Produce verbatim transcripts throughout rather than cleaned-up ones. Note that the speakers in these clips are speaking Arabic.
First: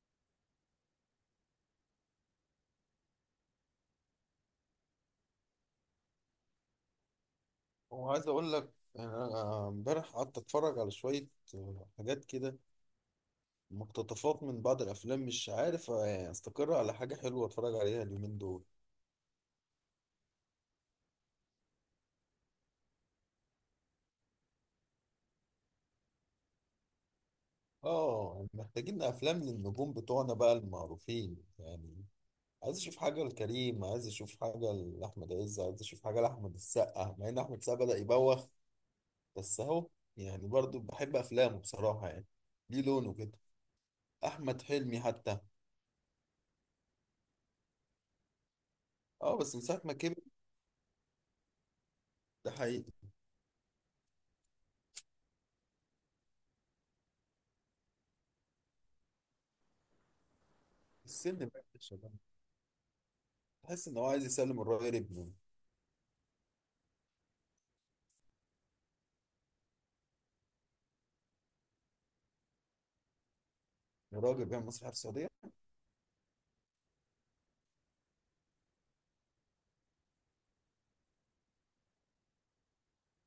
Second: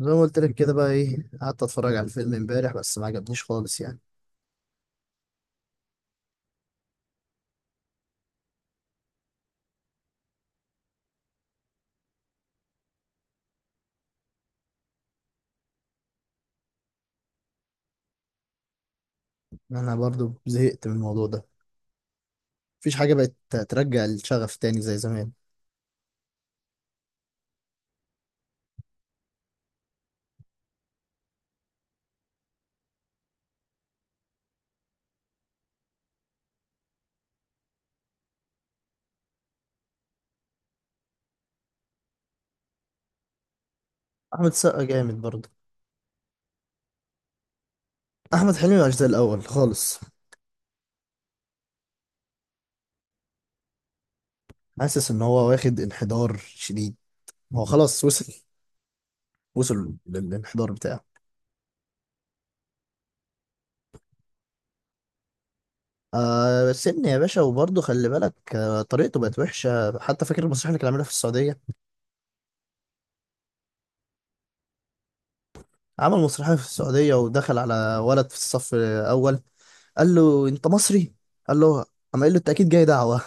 زي ما قلت لك كده بقى ايه قعدت اتفرج على الفيلم امبارح، بس ما عجبنيش خالص يعني. وعايز اقول لك يعني انا امبارح قعدت اتفرج على شويه آه، حاجات كده، مقتطفات من بعض الافلام. مش عارف يعني استقر على حاجه حلوه اتفرج عليها اليومين دول. انا برضو زهقت من الموضوع ده. مفيش حاجه بقت ترجع الشغف تاني زي زمان. اه محتاجين افلام للنجوم بتوعنا بقى المعروفين يعني. عايز اشوف حاجه لكريم، عايز اشوف حاجه لاحمد عز، عايز اشوف حاجه لاحمد السقا، مع ان احمد السقا بدا يبوخ بس اهو. يعني برضو بحب افلامه بصراحه يعني. ليه لونه كده؟ احمد احمد السقا حلمي جامد حتى، برضو. احمد حلمي مش زي اه الاول بس من ساعه ما خالص. كبر. ده حقيقي. حاسس ان هو واخد انحدار شديد. هو خلاص وصل. وصل للانحدار بتاعه. السن بقى يا شباب. تحس ان هو عايز يسلم الراجل ابنه. آه، سن يا باشا، وبرضه خلي بالك. آه طريقته بقت وحشه. حتى فاكر المسرحيه اللي كان عاملها في السعوديه. الراجل بيعمل مسرح في السعوديه. عمل مسرحيه في السعوديه ودخل على ولد في الصف الاول. قال له انت مصري. قال له قام قال له انت اكيد جاي دعوه.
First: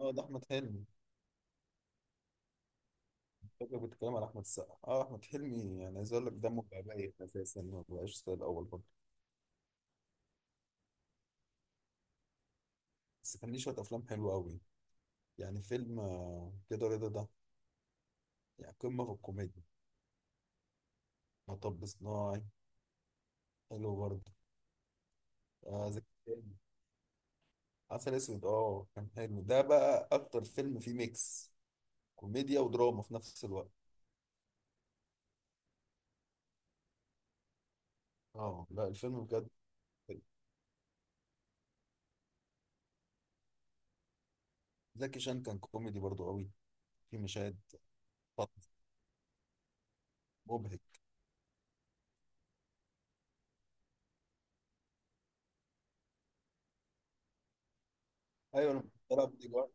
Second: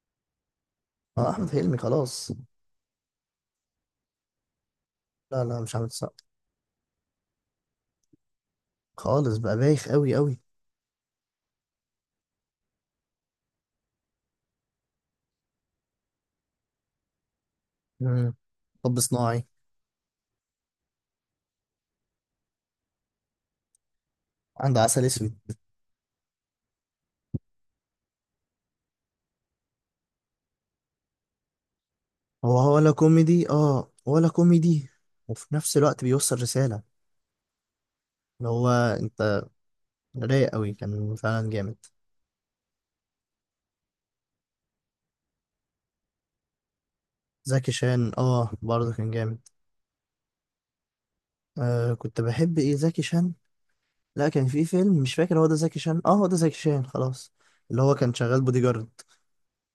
اه، ده احمد حلمي. اه، احمد حلمي خلاص. فاكر كنت بتكلم على احمد السقا، اه احمد لا لا، مش حلمي عامل يعني عايز اقول السقا لك دمه بقى بايت اساسا، ما بقاش زي الاول برضه. خالص، بقى بايخ قوي قوي. بس كان ليه شويه افلام حلوه قوي. يعني فيلم آه، كده رضا ده، مم. يعني طب قمه في صناعي. الكوميديا. مطب صناعي، حلو برضه. عنده عسل اسود. آه زكي شان. عسل اسود، اه كان حلو، ده بقى اكتر فيلم فيه ميكس هو كوميديا هو ولا ودراما في نفس كوميدي الوقت. اه ولا كوميدي، وفي نفس الوقت بيوصل رساله. اللي اه هو لا، الفيلم انت بجد حلو. رايق قوي كان فعلا جامد. زكي شان كان كوميدي برضه قوي في مشاهد زكي شان، اه برضه كان جامد. مبهج. آه كنت بحب ايه زكي شان. لا، كان في فيلم مش فاكر هو ده زكي شان اه هو ده زكي شان خلاص. اللي هو كان شغال بودي ايوه لما طلع بودي جارد،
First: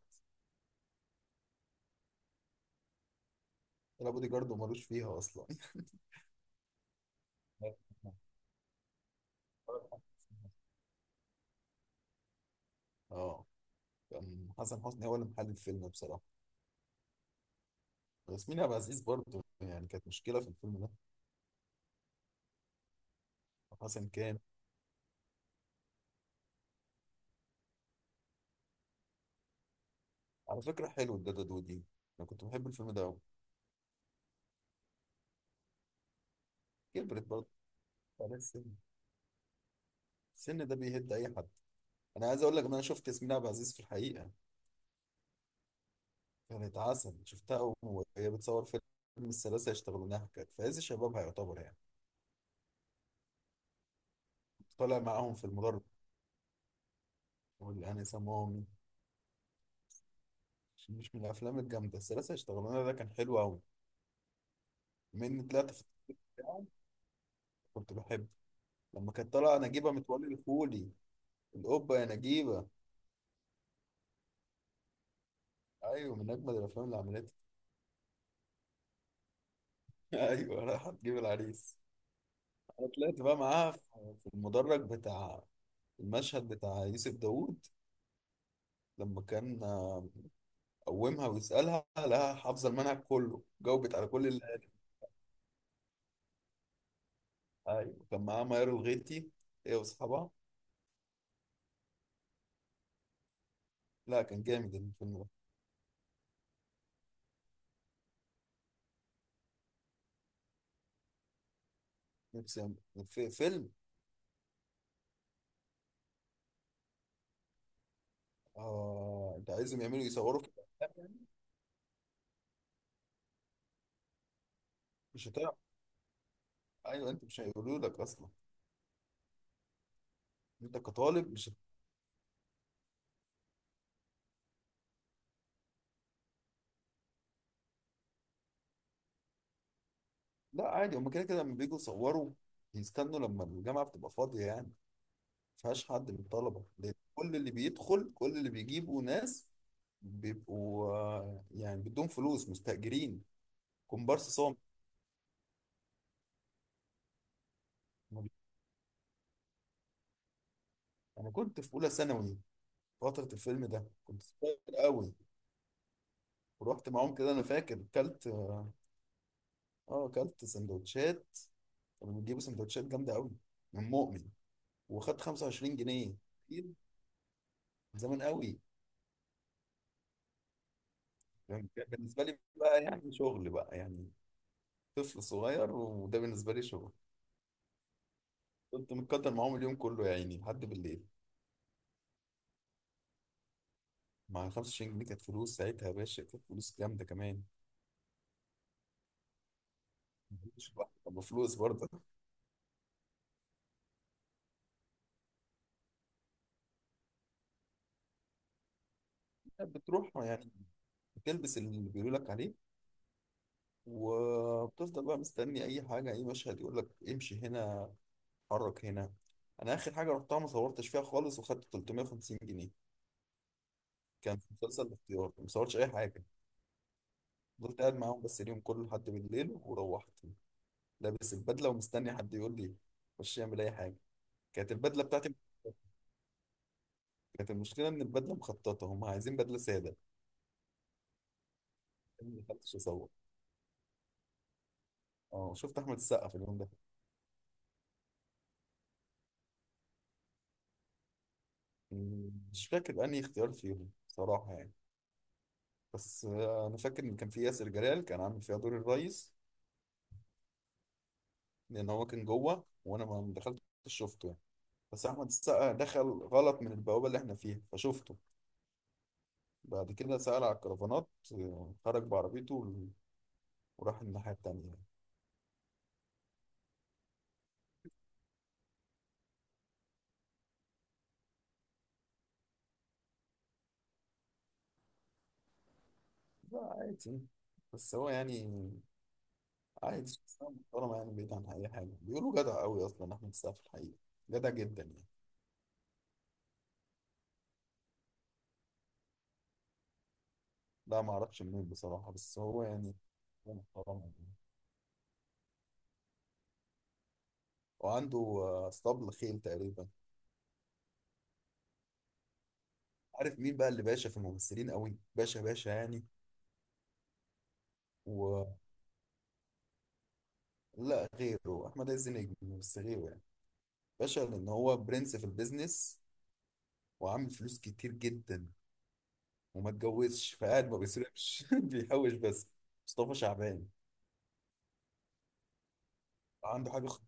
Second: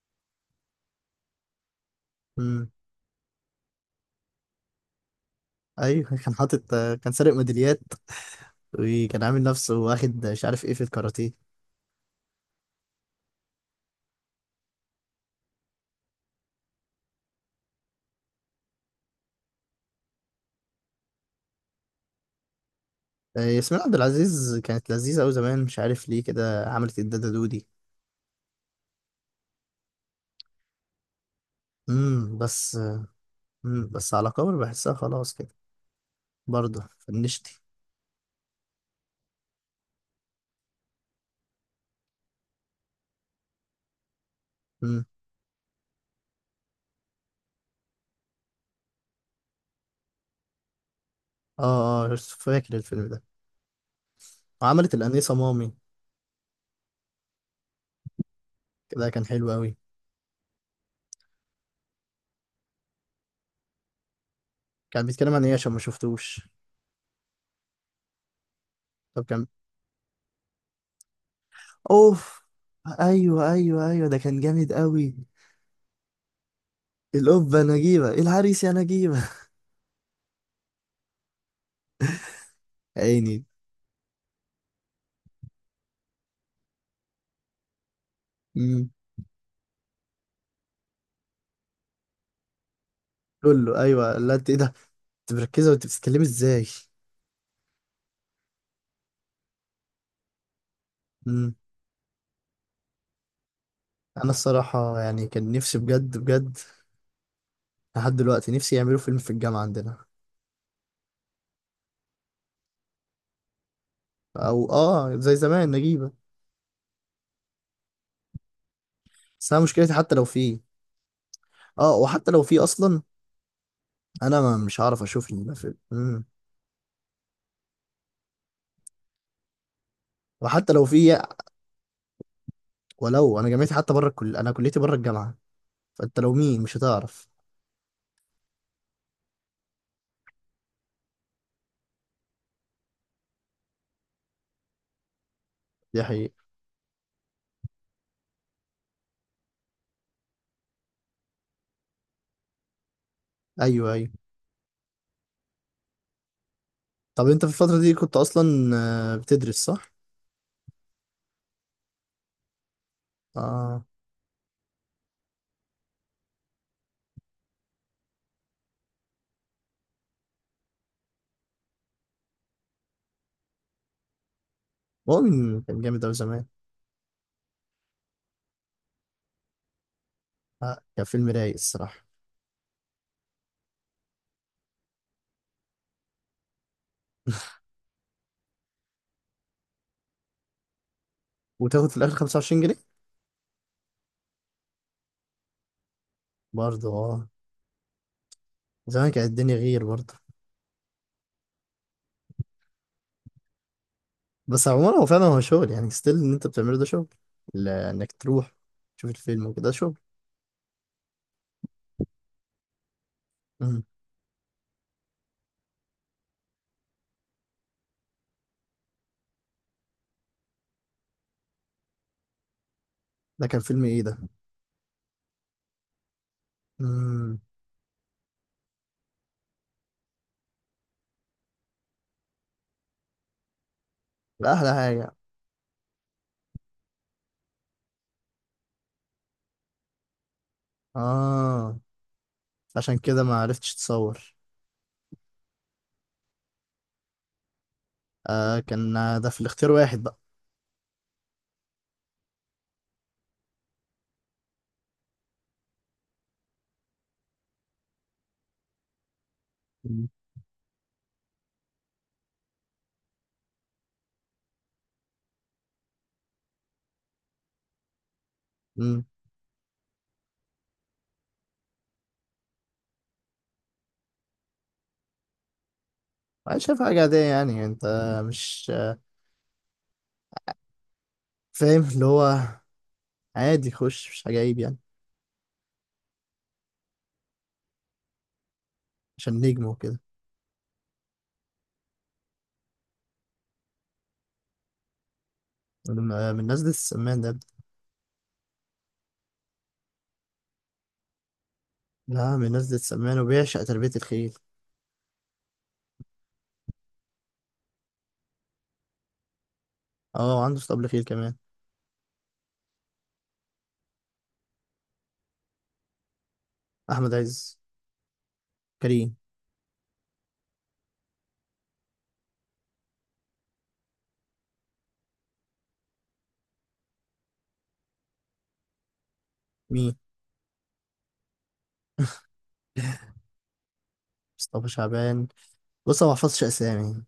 جارد. طلع بودي جارد ومالوش فيها اصلا. ايوه، كان حاطط. كان سارق ميداليات. وكان عامل نفسه واخد مش عارف ايه في الكاراتيه. اه، كان حسن حسني هو اللي محل الفيلم بصراحه. ياسمين عبد العزيز برضه يعني كانت مشكله في الفيلم ده. آه، ياسمين عبد حسن كان العزيز كانت لذيذة أوي زمان. مش عارف ليه كده عملت الدادة دودي. على فكره حلو الدادا دودي. انا امم كنت بحب بس. الفيلم ده قوي. امم بس، على كبر بحسها خلاص كده. برضه كبرت برضه، فنشتي. على السن. السن ده بيهد اي حد. انا عايز اقول لك ان انا شفت ياسمين عبد العزيز في الحقيقه، امم. كانت عسل. شفتها وهي بتصور فيلم الثلاثه يشتغلونها، كانت في عز شبابها يعتبر يعني. اه اه، فاكر الفيلم ده. وعملت طالع معاهم الأنيسة في مامي، المدرب واللي انا سموهم. كده كان حلو أوي. مش من الافلام الجامده؟ الثلاثه اشتغلنا ده كان حلو قوي. كان بيتكلم عن من ايه عشان طلعت ما في التلفزيون شفتوش. بتاعه، كنت بحبه. لما طب كانت كان. طالعه نجيبه متولي الخولي، الاوبا يا اوف. نجيبه. ايوه ايوه ايوه، ده كان جامد أوي. ايوه من اجمد الافلام اللي عملتها. الأوبا نجيبة العريس يا نجيبة. ايوه، راح تجيب العريس. انا طلعت بقى عيني. معاها في في المدرج بتاع المشهد بتاع يوسف داوود، لما كان آه، قومها ويسالها لها حافظه المنهج كله، لولو جاوبت على ايوه، كل لا اللي انت ايه قاله. ده؟ انت مركزه وانت بتتكلمي ازاي. ايوه كان معاها ميار الغيتي، هي واصحابها. امم. لا، انا كان جامد الصراحه الفيلم ده. يعني كان نفسي بجد بجد، لحد دلوقتي نفسي يعملوا فيلم في الجامعه عندنا. نفسي أعمل- في فيلم. او اه زي زمان نجيبه. اه، انت بس انا عايزهم مشكلتي يعملوا حتى لو يصوروا في في. الافلام يعني؟ اه، وحتى لو في اصلا، انا ما مش هعرف مش اشوف هتعرف. الفيلم. امم ايوه، انت مش هيقولوا لك اصلا. وحتى انت لو في. كطالب مش هت... ولو انا جامعتي حتى بره الكل، انا كليتي بره الجامعه. فانت لو مين مش هتعرف. لا عادي، هم كده كده لما بييجوا يصوروا بيستنوا لما الجامعه بتبقى فاضيه، يعني ما فيهاش دي حد من حقيقه. الطلبه، لأن كل اللي بيدخل كل اللي بيجيبوا ناس بيبقوا آه، يعني بدون فلوس، مستأجرين. ايوه ايوه. كومبارس صامت. طب انت في الفتره دي كنت اصلا آه، بتدرس صح؟ انا كنت في اولى ثانوي. فتره الفيلم اه، ده كنت صغير قوي. ورحت معاهم كده، انا فاكر كلت اه آه، كلت سندوتشات. كانوا بيجيبوا سندوتشات جامده قوي من مؤمن، وخد مؤمن 25 كان جامد اوي جنيه زمان. كتير، زمان قوي. آه، كان فيلم رايق يعني كان الصراحه. بالنسبه لي بقى يعني شغل بقى يعني. طفل صغير وده بالنسبه لي شغل. كنت متكتر معاهم اليوم كله يا عيني لحد بالليل. وتاخد في الاخر خمسة وعشرين جنيه. مع خمس وعشرين جنيه كانت فلوس ساعتها يا باشا، كانت فلوس برضه جامده اه، كمان. زمان كانت الدنيا غير برضه. ما كنتش لوحدي، طب فلوس برضه. بس عموما هو فعلا هو شغل يعني، ستيل ان انت بتعمله ده شغل، ل- انك تروح تشوف الفيلم وكده ده كانت شغل. بتروح يعني، بتلبس اللي بيقولوا لك عليه مم. وبتفضل بقى مستني اي حاجه، اي مشهد يقول لك امشي هنا، اتحرك هنا. انا اخر حاجه رحتها ما صورتش فيها خالص، وخدت ثلاثمية وخمسين جنيه. ده كان فيلم ايه ده؟ كان في مسلسل الاختيار، ما صورتش اي حاجه. امم. فضلت قاعد معاهم بس اليوم كله لحد بالليل وروحت. لابس البدله ومستني حد يقول لي خش اعمل اي حاجه. ده احلى كانت البدله حاجه. بتاعتي، كانت المشكله ان البدله مخططه، هم عايزين بدله ساده. اه، أنا ما دخلتش عشان اصور. كده ما عرفتش تصور. اه، شفت احمد السقا في اليوم ده. آه، كان ده في الاختيار واحد بقى. مم، مش فاكر انهي اختيار فيهم صراحه يعني. بس آه، انا فاكر ان كان في ياسر جلال، كان عامل فيها دور الريس. مم. لان هو كان جوه وانا ما ما دخلتش شفته يعني. بس احمد السقا دخل غلط من البوابه اللي احنا فيها، فشفته. مم. بعد كده سأل على الكرفانات، آه، خرج بعربيته و- وراح الناحيه التانيه. انا شايف حاجه عاديه يعني، انت مش آه، فاهم اللي هو، عادي خش، مش حاجه عيب يعني. لا عادي، بس هو يعني عشان نجم وكده. عادي، شخصيه محترمه يعني. بعيد عن اي حاجه بيقولوا جدع قوي اصلا احمد السقا في الحقيقه، جدع جدا يعني. من آه، من الناس دي السمان ده. لا، ما اعرفش منين بصراحه، لا، بس من ناس هو ذات يعني سمان، هو وبيعشق تربية محترم يعني. الخيل. وعنده آه، اسطبل خيل تقريبا. اه، وعنده اسطبل خيل كمان. عارف مين بقى اللي باشا في الممثلين قوي، باشا باشا يعني؟ أحمد عز، ولا كريم، غيره؟ احمد عز نجم بس غيره يعني. باشا، لان هو برنس في البيزنس، وعامل فلوس كتير جدا، وما مين؟ اتجوزش فقاعد ما بيصرفش بيحوش بس. مصطفى شعبان. مصطفى شعبان. بص، أنا ما بحفظش عنده حاجه خ... أسامي،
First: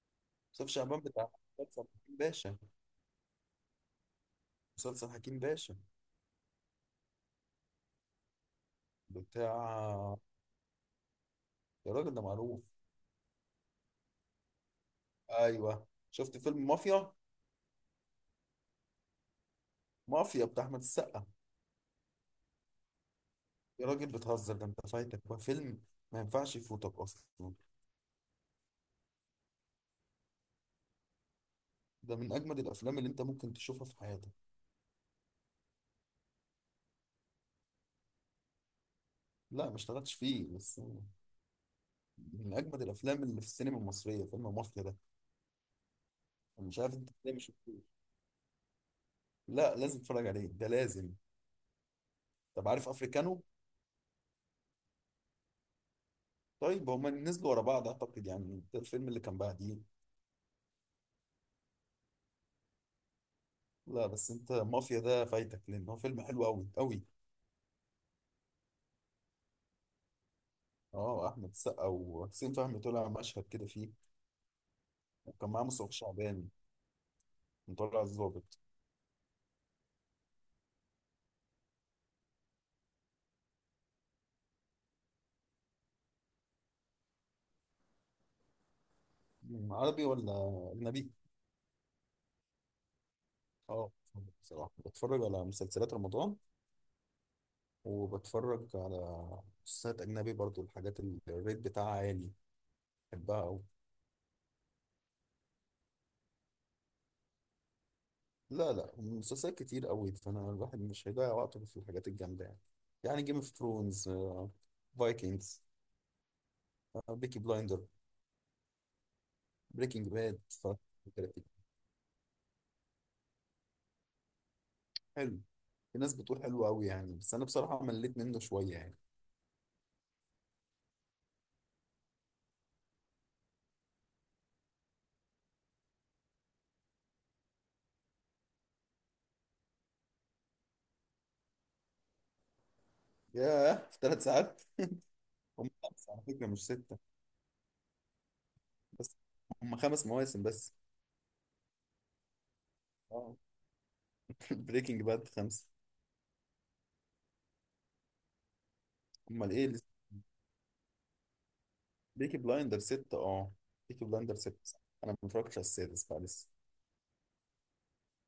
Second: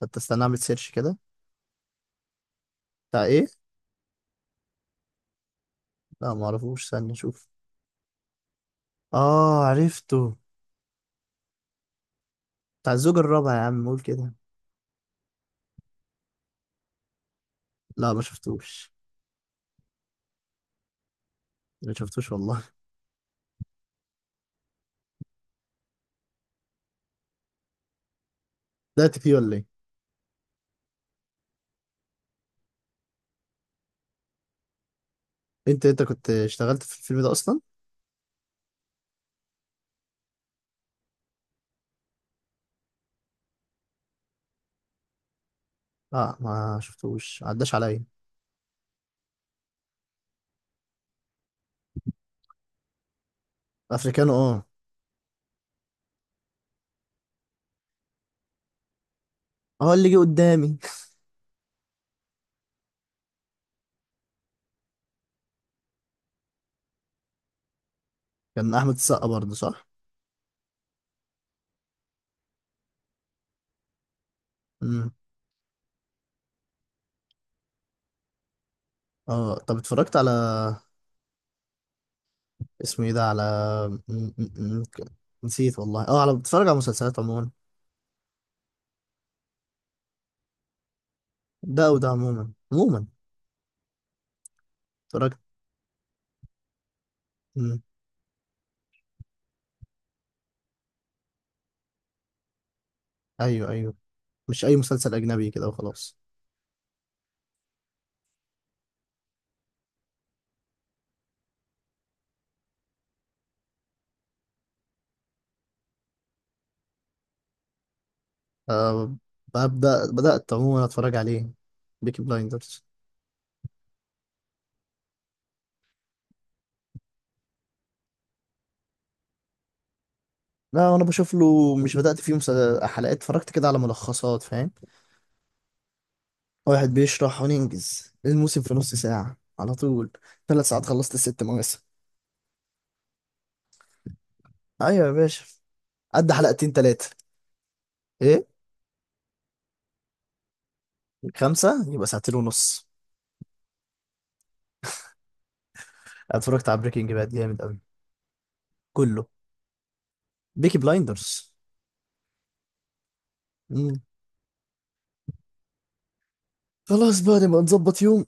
فأنت استنى أعمل مصطفى سيرش شعبان كده. بتاع مسلسل حكيم باشا. بتاع إيه؟ مسلسل حكيم باشا لا معرفوش، استنى أشوف. اه، بتاع، عرفته. يا راجل ده معروف. بتاع الزوج الرابع يا عم، قول كده. ايوه، شفت فيلم مافيا؟ لا، ما شفتوش. مافيا بتاع احمد السقا. ما شفتوش والله. يا راجل بتهزر، ده انت فايتك بقى فيلم ما ينفعش يفوتك اصلا. بدأت فيه ولا إيه؟ ده من اجمد الافلام اللي انت ممكن تشوفها في حياتك. أنت أنت كنت اشتغلت في الفيلم ده أصلا؟ لا ما اشتغلتش فيه، بس من اجمد الافلام اللي في السينما المصريه فيلم مافيا ده. لا، انا ما مش عارف انت ازاي شفتوش، مش عداش شفتوش. عليا. لا، لازم تتفرج عليه ده، لازم. طب عارف افريكانو؟ أفريكانو، اه. طيب هما نزلوا ورا بعض اعتقد يعني، ده الفيلم اللي كان بعديه. اه، اللي جه قدامي. لا بس انت مافيا ده فايتك، لان هو فيلم حلو قوي قوي. كان أحمد السقا برضه صح؟ اه احمد السقا وحسين فهمي، طلع مشهد كده فيه. امم. وكان معاه مصطفى شعبان مطلع الظابط. اه، طب اتفرجت على، اسمه ايه ده، على، م- م- م- نسيت والله. اه، على بتفرج على مسلسلات عموما، مم، عربي ولا اجنبي؟ ده وده عموما عموما. اه، بصراحه بتفرج اتفرجت. على مسلسلات رمضان، مم. وبتفرج على مسلسلات أجنبي برضو، الحاجات اللي الريت بتاعها عالي بحبها أوي. ايوه ايوه، مش اي مسلسل اجنبي كده وخلاص. لا لا، مسلسلات كتير أوي، فأنا الواحد مش هيضيع وقته في الحاجات الجامدة يعني. يعني جيم اوف ثرونز، فايكنجز، بيكي بلايندر، أه، بريكنج ببدأ باد. بدأت عموما اتفرج عليه. بيكي بلايندرز. حلو. في ناس بتقول حلو أوي يعني، بس أنا بصراحة مليت منه شوية يعني. لا انا بشوف له، مش بدأت فيه مسل- حلقات، اتفرجت كده على ملخصات فاهم. واحد بيشرح وننجز الموسم في نص ساعة على طول. ثلاث ساعات خلصت الست مواسم. ياه، في ثلاث ساعات؟ ايوه يا باشا. هم خمسة على قد فكرة، مش حلقتين ستة. ثلاثة، ايه. بس هم خمس مواسم بس. خمسة يبقى ساعتين ونص. اه. بريكنج باد خمسة. اتفرجت على بريكنج باد، جامد قوي كله. امال ايه. بيكي بلايندرز. بيكي بلايندر ست، اه. مم. بيكي بلايندر ست، انا ما اتفرجتش على السادس بقى لسه. خلاص بقى نبقى نظبط يوم،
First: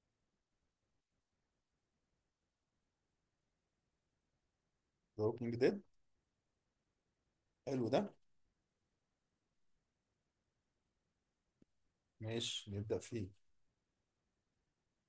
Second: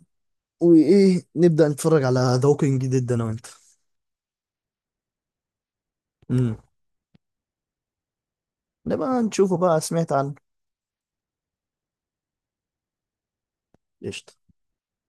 وايه نبدى نتفرج على ذا ووكينج ديد انا وانت. ذا ووكينج ديد، مم. حلو ده. نبقى نشوفه بقى، سمعت عنه. ماشي، نبدأ فيه. قشطة